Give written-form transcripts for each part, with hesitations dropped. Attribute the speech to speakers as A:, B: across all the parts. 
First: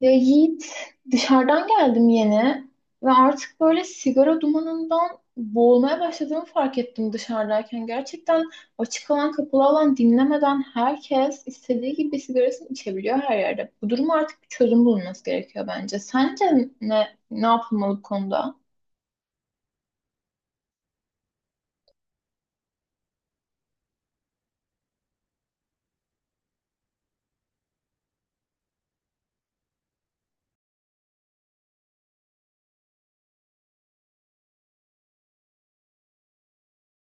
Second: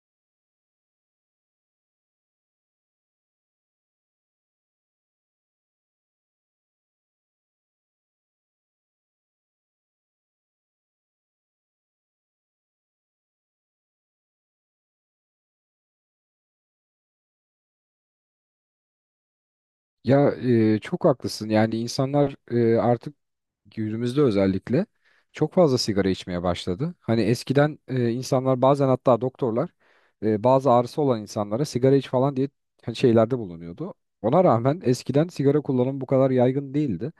A: Ya Yiğit, dışarıdan geldim yeni ve artık böyle sigara dumanından boğulmaya başladığımı fark ettim dışarıdayken. Gerçekten açık alan, kapalı alan dinlemeden herkes istediği gibi sigarasını içebiliyor her yerde. Bu duruma artık bir çözüm bulunması gerekiyor bence. Sence ne yapılmalı bu konuda?
B: Ya çok haklısın. Yani insanlar artık günümüzde özellikle çok fazla sigara içmeye başladı. Hani eskiden insanlar bazen hatta doktorlar bazı ağrısı olan insanlara sigara iç falan diye hani şeylerde bulunuyordu. Ona rağmen eskiden sigara kullanımı bu kadar yaygın değildi.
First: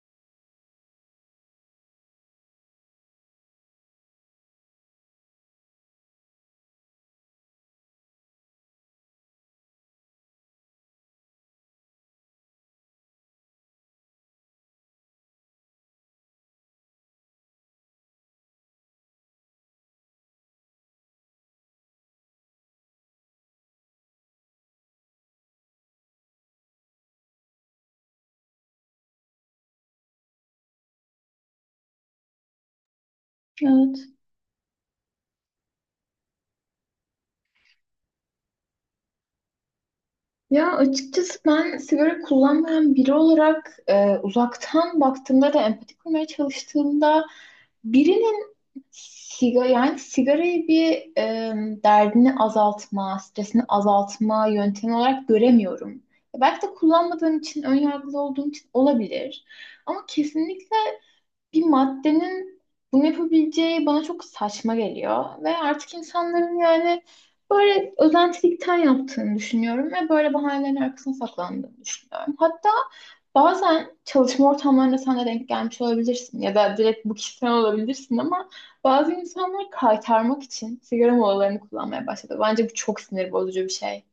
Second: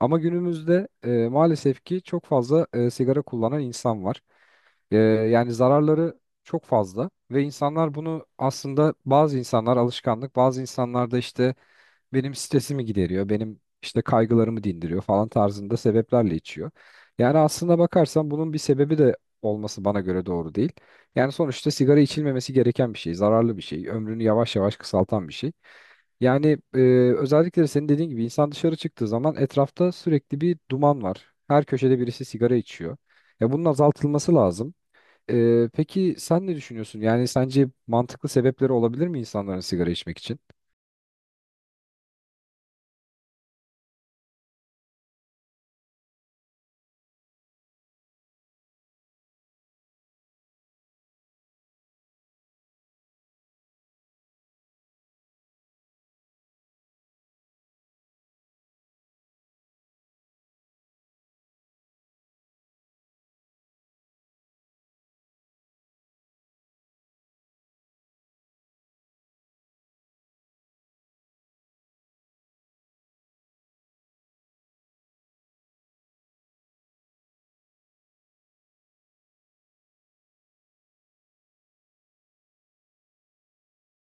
B: Ama günümüzde maalesef ki çok fazla sigara kullanan insan var. Yani zararları çok fazla ve insanlar bunu aslında bazı insanlar alışkanlık, bazı insanlar da işte benim stresimi gideriyor, benim işte kaygılarımı dindiriyor falan tarzında sebeplerle içiyor. Yani aslına bakarsan bunun bir sebebi de olması bana göre doğru değil. Yani sonuçta sigara içilmemesi gereken bir şey, zararlı bir şey, ömrünü yavaş yavaş kısaltan bir şey. Yani özellikle de senin dediğin gibi insan dışarı çıktığı zaman etrafta sürekli bir duman var. Her köşede birisi sigara içiyor. Ya bunun
A: Evet.
B: azaltılması lazım. Peki sen ne düşünüyorsun? Yani sence mantıklı sebepleri olabilir mi insanların sigara içmek için?
A: Ya açıkçası ben sigara kullanmayan biri olarak uzaktan baktığımda da empati kurmaya çalıştığımda birinin yani sigarayı bir e, derdini azaltma, stresini azaltma yöntemi olarak göremiyorum. Belki de kullanmadığım için, ön yargılı olduğum için olabilir. Ama kesinlikle bir maddenin bunu yapabileceği bana çok saçma geliyor. Ve artık insanların yani böyle özentilikten yaptığını düşünüyorum ve böyle bahanelerin arkasına saklandığını düşünüyorum. Hatta bazen çalışma ortamlarında sen de denk gelmiş olabilirsin ya da direkt bu kişisel olabilirsin ama bazı insanlar kaytarmak için sigara molalarını kullanmaya başladı. Bence bu çok sinir bozucu bir şey.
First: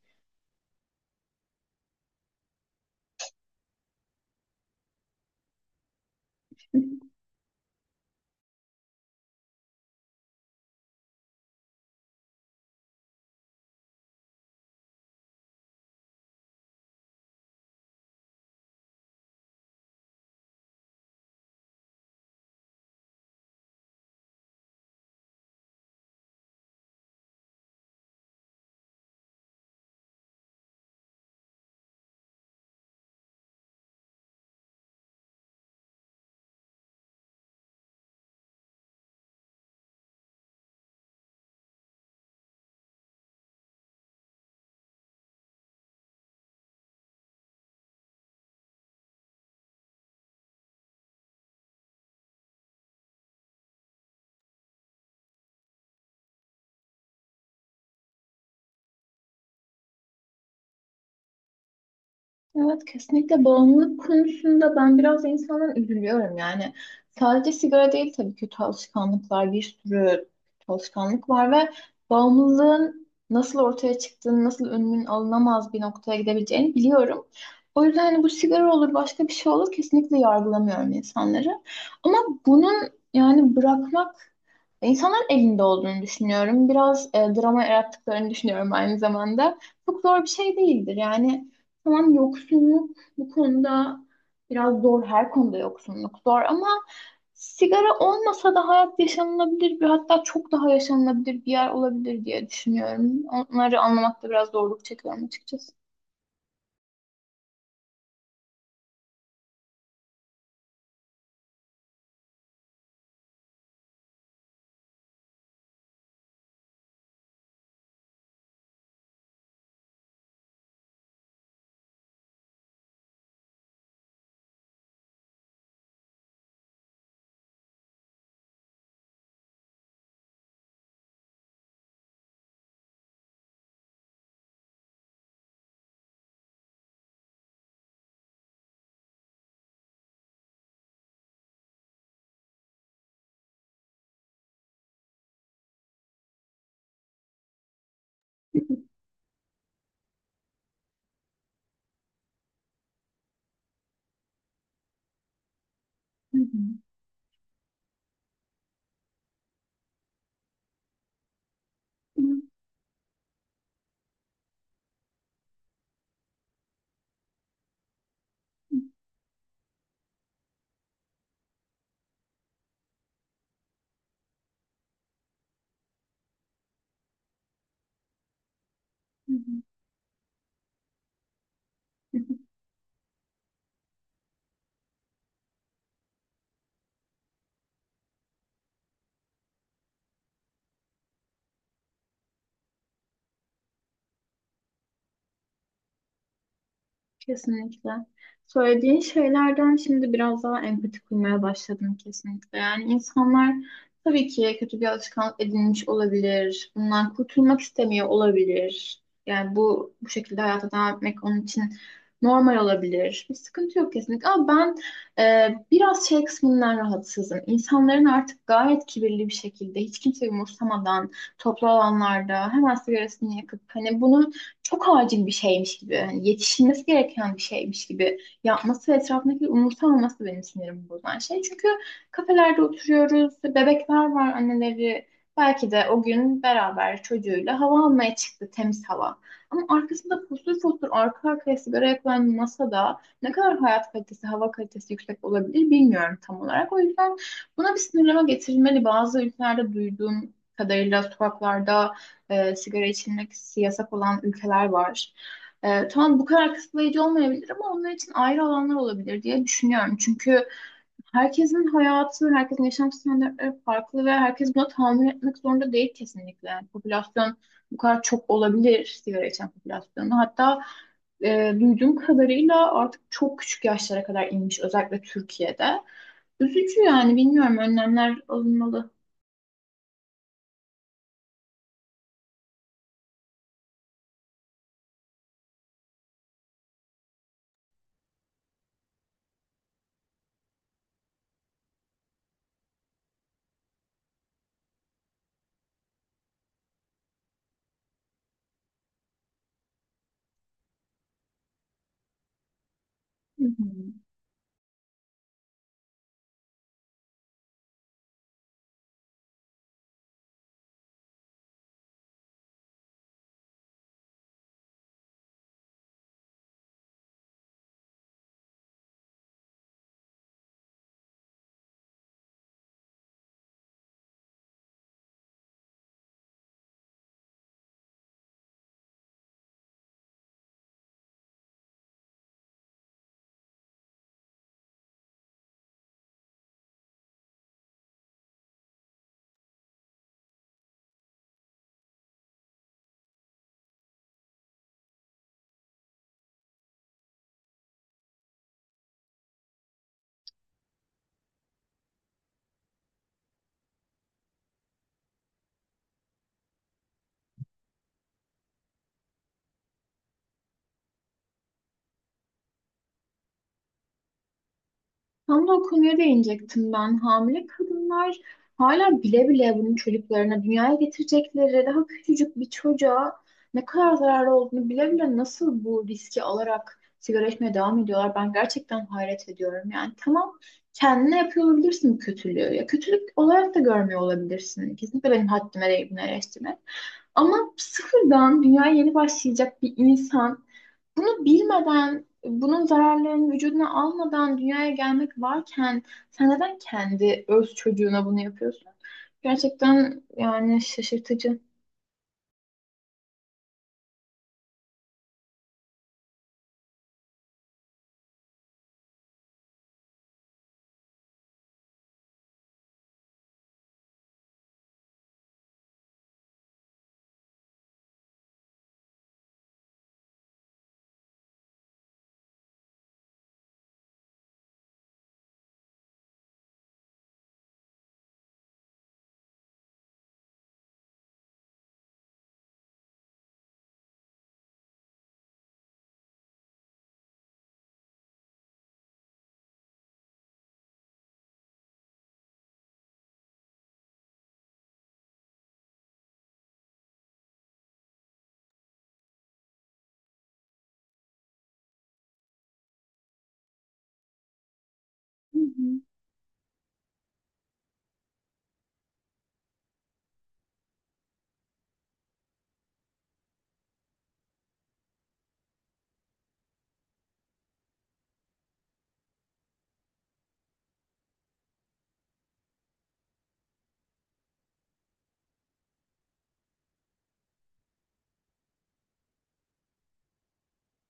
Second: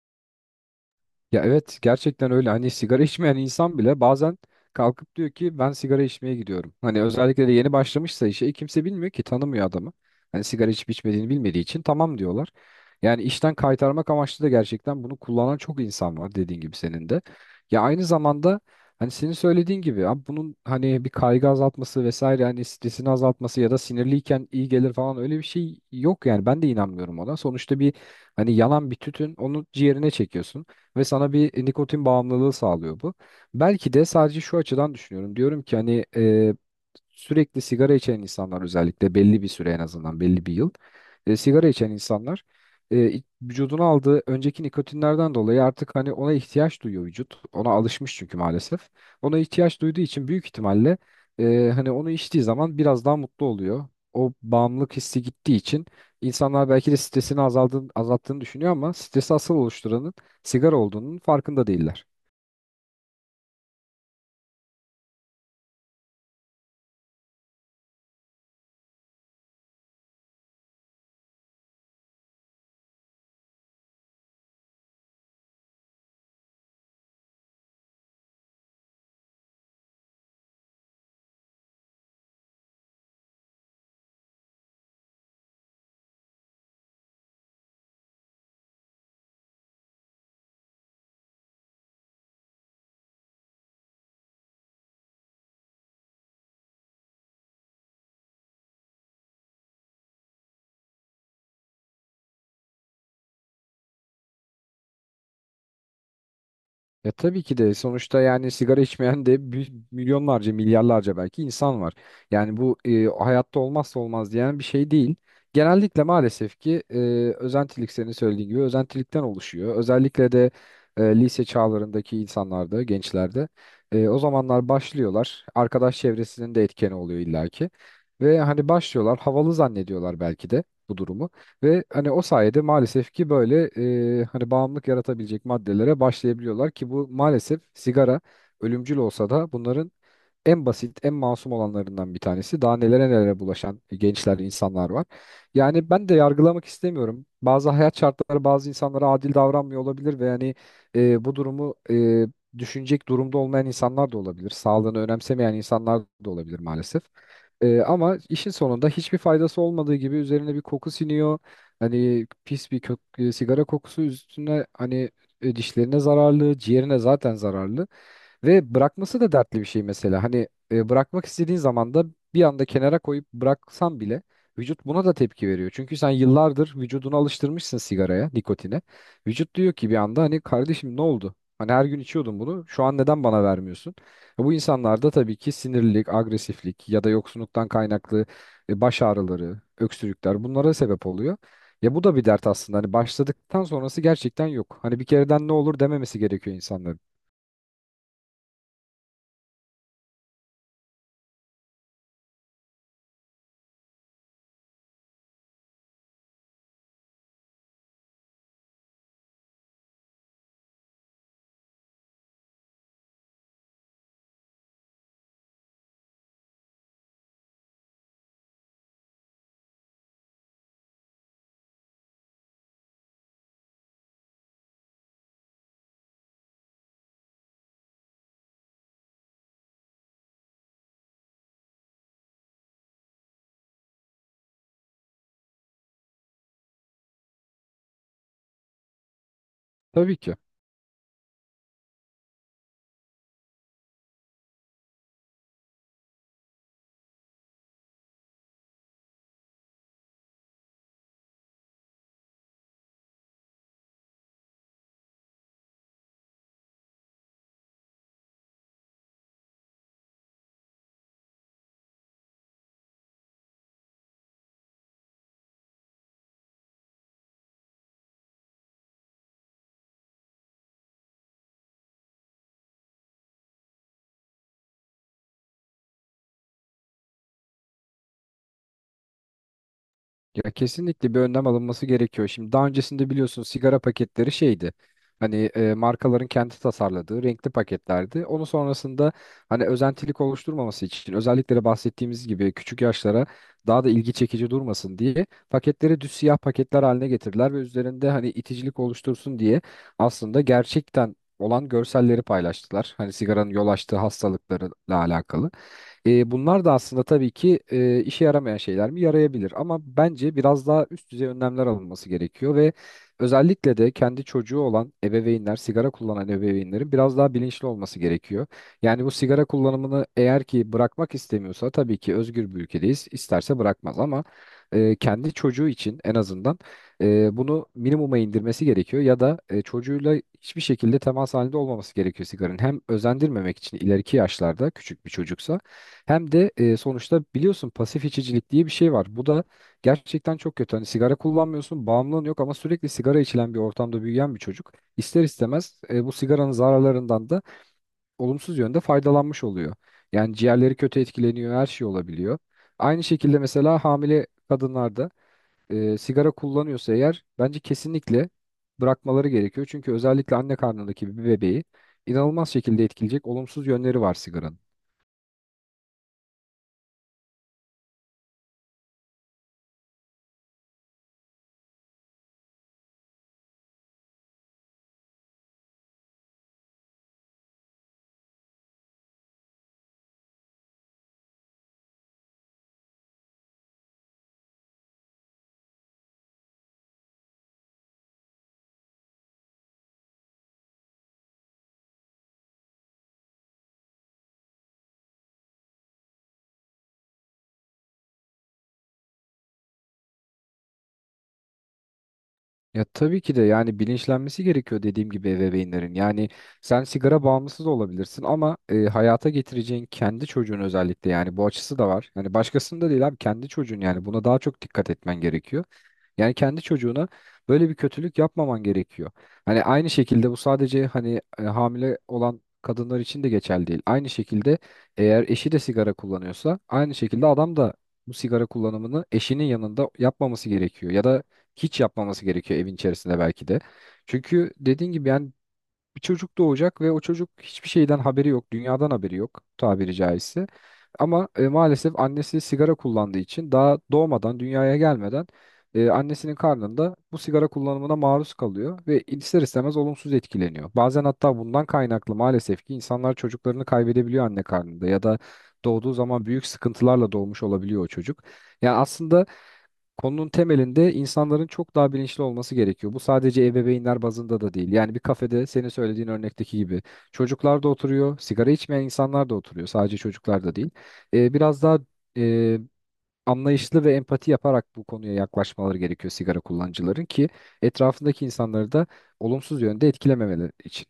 B: Ya evet gerçekten öyle hani sigara içmeyen insan bile bazen kalkıp diyor ki ben sigara içmeye gidiyorum. Hani özellikle de yeni başlamışsa işe kimse bilmiyor ki tanımıyor adamı. Hani sigara içip içmediğini bilmediği için tamam diyorlar. Yani işten kaytarmak amaçlı da gerçekten bunu kullanan çok insan var dediğin gibi senin de. Ya aynı zamanda hani senin söylediğin gibi abi bunun hani bir kaygı azaltması vesaire hani stresini azaltması ya da sinirliyken iyi gelir falan öyle bir şey yok yani ben de inanmıyorum ona. Sonuçta bir hani yanan bir tütün onu ciğerine çekiyorsun ve sana bir nikotin bağımlılığı sağlıyor bu. Belki de sadece şu açıdan düşünüyorum. Diyorum ki hani sürekli sigara içen insanlar özellikle belli bir süre en azından belli bir yıl sigara içen insanlar vücuduna aldığı önceki nikotinlerden dolayı artık hani ona ihtiyaç duyuyor vücut. Ona alışmış çünkü maalesef. Ona ihtiyaç duyduğu için büyük ihtimalle hani onu içtiği zaman biraz daha mutlu oluyor. O bağımlılık hissi gittiği için insanlar belki de stresini azaldığını, azalttığını düşünüyor ama stresi asıl oluşturanın sigara olduğunun farkında değiller.
A: Evet, kesinlikle bağımlılık konusunda ben biraz insandan üzülüyorum yani. Sadece sigara değil tabii, kötü alışkanlıklar, bir sürü kötü alışkanlık var ve bağımlılığın nasıl ortaya çıktığını, nasıl önünün alınamaz bir noktaya gidebileceğini biliyorum. O yüzden hani bu sigara olur, başka bir şey olur, kesinlikle yargılamıyorum insanları. Ama bunun, yani bırakmak insanların elinde olduğunu düşünüyorum. Biraz drama yarattıklarını düşünüyorum aynı zamanda. Çok zor bir şey değildir yani. Tamam, yoksunluk bu konuda biraz zor. Her konuda yoksunluk zor ama sigara olmasa da hayat yaşanılabilir bir, hatta çok daha yaşanılabilir bir yer olabilir diye düşünüyorum. Onları anlamakta biraz zorluk çekiyorum açıkçası.
B: Ya tabii ki de sonuçta yani sigara içmeyen de milyonlarca milyarlarca belki insan var. Yani bu hayatta olmazsa olmaz diyen bir şey değil. Genellikle maalesef ki özentilik senin söylediğin gibi özentilikten oluşuyor. Özellikle de lise çağlarındaki insanlarda, gençlerde o zamanlar başlıyorlar. Arkadaş çevresinin de etkeni oluyor illaki. Ve hani başlıyorlar havalı zannediyorlar belki de bu durumu. Ve hani o sayede maalesef ki böyle hani bağımlılık yaratabilecek maddelere başlayabiliyorlar ki bu maalesef sigara ölümcül olsa da bunların en basit, en masum olanlarından bir tanesi. Daha nelere nelere bulaşan gençler, insanlar var. Yani ben de yargılamak istemiyorum. Bazı hayat şartları bazı insanlara adil davranmıyor olabilir ve yani bu durumu düşünecek durumda olmayan insanlar da olabilir. Sağlığını önemsemeyen insanlar da
A: Hı
B: olabilir
A: hı.
B: maalesef. Ama işin sonunda hiçbir faydası olmadığı gibi üzerine bir koku siniyor.
A: Hı
B: Hani pis bir kök, sigara kokusu üstüne hani dişlerine zararlı, ciğerine zaten zararlı. Ve
A: hı.
B: bırakması da dertli bir şey mesela. Hani bırakmak istediğin zaman da bir anda kenara koyup bıraksan bile vücut buna da tepki veriyor. Çünkü sen yıllardır vücudunu alıştırmışsın sigaraya, nikotine.
A: Hı
B: Vücut diyor ki bir anda hani kardeşim ne oldu? Hani her gün
A: hı.
B: içiyordun bunu. Şu an neden bana vermiyorsun? Bu insanlarda tabii ki sinirlilik, agresiflik ya da yoksunluktan kaynaklı baş ağrıları, öksürükler bunlara sebep oluyor. Ya bu da bir dert aslında. Hani başladıktan sonrası gerçekten yok. Hani bir kereden ne olur dememesi gerekiyor insanların.
A: Kesinlikle. Söylediğin şeylerden şimdi biraz daha empati kurmaya başladım kesinlikle. Yani insanlar tabii ki kötü bir alışkanlık edinmiş olabilir. Bundan kurtulmak istemiyor olabilir. Yani bu şekilde hayata devam etmek onun için normal olabilir. Bir sıkıntı yok kesinlikle. Ama ben biraz şey kısmından rahatsızım. İnsanların artık gayet kibirli bir şekilde hiç kimseyi umursamadan toplu alanlarda hemen sigarasını yakıp hani bunu çok acil bir şeymiş gibi, hani yetişilmesi gereken bir şeymiş gibi yapması ve etrafındaki umursamaması benim sinirimi bozan şey. Çünkü kafelerde oturuyoruz, bebekler var, anneleri. Belki de o gün beraber çocuğuyla hava almaya çıktı, temiz hava. Ama
B: Tabii
A: arkasında
B: ki.
A: fosur fosur arka arkaya sigara yakılan masada ne kadar hayat kalitesi, hava kalitesi yüksek olabilir bilmiyorum tam olarak. O yüzden buna bir sınırlama getirilmeli. Bazı ülkelerde duyduğum kadarıyla sokaklarda sigara içilmek yasak olan ülkeler var. Tamam, bu kadar kısıtlayıcı olmayabilir ama onlar için ayrı alanlar olabilir diye düşünüyorum. Çünkü herkesin hayatı, herkesin yaşam standartları farklı ve herkes buna tahammül etmek zorunda değil kesinlikle. Yani popülasyon bu kadar çok olabilir, sigara içen popülasyonu. Hatta duyduğum kadarıyla artık çok küçük yaşlara kadar inmiş özellikle Türkiye'de. Üzücü yani, bilmiyorum, önlemler alınmalı.
B: Ya kesinlikle bir önlem alınması gerekiyor. Şimdi daha öncesinde biliyorsun sigara paketleri şeydi. Hani markaların kendi tasarladığı renkli paketlerdi. Onun sonrasında hani özentilik oluşturmaması için özellikle de bahsettiğimiz gibi küçük yaşlara daha da ilgi çekici durmasın diye paketleri düz siyah paketler haline getirdiler ve üzerinde hani iticilik oluştursun diye aslında gerçekten olan görselleri paylaştılar. Hani
A: Hı
B: sigaranın yol
A: hı.
B: açtığı hastalıklarla alakalı. Bunlar da aslında tabii ki işe yaramayan şeyler mi? Yarayabilir ama bence biraz daha üst düzey önlemler alınması gerekiyor ve özellikle de kendi çocuğu olan ebeveynler, sigara kullanan ebeveynlerin biraz daha bilinçli olması gerekiyor. Yani bu sigara kullanımını eğer ki bırakmak istemiyorsa tabii ki özgür bir ülkedeyiz, İsterse bırakmaz ama kendi çocuğu için en azından bunu minimuma indirmesi gerekiyor ya da çocuğuyla hiçbir şekilde temas halinde olmaması gerekiyor sigaranın. Hem özendirmemek için ileriki yaşlarda küçük bir çocuksa hem de sonuçta biliyorsun pasif içicilik diye bir şey var. Bu da gerçekten çok kötü. Hani sigara kullanmıyorsun, bağımlılığın yok ama sürekli sigara içilen bir ortamda büyüyen bir çocuk ister istemez bu sigaranın zararlarından da olumsuz yönde faydalanmış oluyor. Yani ciğerleri kötü etkileniyor, her şey olabiliyor. Aynı şekilde mesela hamile kadınlarda sigara kullanıyorsa eğer bence kesinlikle bırakmaları gerekiyor. Çünkü özellikle anne karnındaki bir bebeği inanılmaz şekilde etkileyecek olumsuz yönleri var sigaranın.
A: Tam da o konuya değinecektim ben. Hamile kadınlar hala bile bile bunun çocuklarına, dünyaya getirecekleri daha küçücük bir çocuğa ne kadar zararlı olduğunu bile bile nasıl bu riski alarak sigara içmeye devam ediyorlar. Ben gerçekten hayret ediyorum. Yani tamam, kendine yapıyor olabilirsin bu kötülüğü. Ya kötülük olarak da görmüyor olabilirsin. Kesinlikle benim haddime değil bunu eleştirmek. Ama sıfırdan dünyaya yeni başlayacak bir insan bunu bilmeden, bunun zararlarını vücuduna almadan dünyaya gelmek varken sen neden kendi öz çocuğuna bunu yapıyorsun? Gerçekten yani şaşırtıcı.
B: Ya tabii ki de yani bilinçlenmesi gerekiyor dediğim gibi ebeveynlerin. Yani sen sigara bağımlısı da olabilirsin ama hayata getireceğin kendi çocuğun özellikle yani bu açısı da var. Yani başkasının da değil abi kendi çocuğun yani buna daha çok dikkat etmen gerekiyor. Yani kendi çocuğuna böyle bir kötülük yapmaman gerekiyor. Hani aynı şekilde bu sadece hani hamile olan kadınlar için de geçerli değil. Aynı şekilde eğer eşi de sigara kullanıyorsa aynı şekilde adam da bu sigara kullanımını eşinin yanında yapmaması gerekiyor ya da hiç yapmaması gerekiyor evin içerisinde belki de. Çünkü dediğin gibi yani bir çocuk doğacak ve o çocuk hiçbir şeyden haberi yok, dünyadan haberi yok tabiri caizse. Ama maalesef annesi sigara kullandığı için daha doğmadan, dünyaya gelmeden annesinin karnında bu sigara kullanımına maruz kalıyor ve ister istemez olumsuz etkileniyor. Bazen hatta bundan kaynaklı maalesef ki insanlar çocuklarını kaybedebiliyor anne karnında ya da
A: Hı hı.
B: doğduğu zaman büyük sıkıntılarla doğmuş olabiliyor o çocuk. Yani aslında konunun temelinde insanların çok daha bilinçli olması gerekiyor. Bu sadece ebeveynler bazında da değil. Yani bir kafede senin söylediğin örnekteki gibi çocuklar da oturuyor, sigara içmeyen insanlar da oturuyor. Sadece çocuklar da değil. Biraz daha e, anlayışlı ve empati yaparak bu konuya yaklaşmaları gerekiyor sigara kullanıcıların ki etrafındaki insanları da olumsuz yönde etkilememeleri için.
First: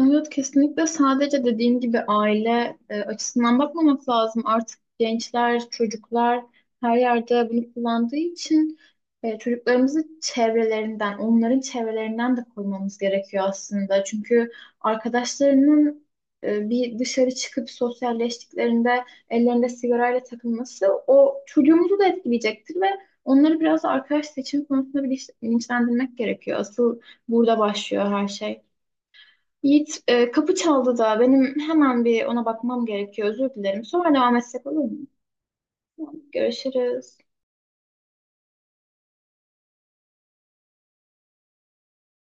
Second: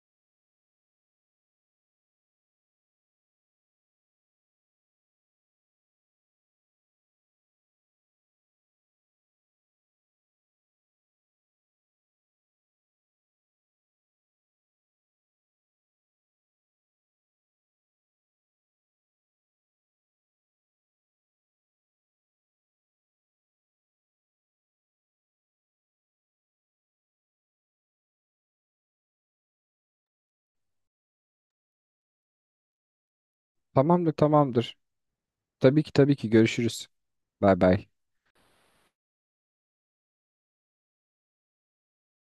A: Evet, kesinlikle sadece dediğin gibi aile açısından bakmamak lazım. Artık gençler, çocuklar her yerde bunu kullandığı için çocuklarımızı çevrelerinden, onların çevrelerinden de korumamız gerekiyor aslında. Çünkü arkadaşlarının bir dışarı çıkıp sosyalleştiklerinde ellerinde sigarayla takılması o çocuğumuzu da etkileyecektir ve onları biraz da arkadaş seçimi konusunda bilinçlendirmek gerekiyor. Asıl burada başlıyor her şey. Yiğit, kapı çaldı da benim hemen bir ona bakmam gerekiyor. Özür dilerim.
B: Tamamdır,
A: Sonra devam etsek
B: tamamdır.
A: olur mu?
B: Tabii ki tabii
A: Tamam,
B: ki görüşürüz.
A: görüşürüz.
B: Bay bay.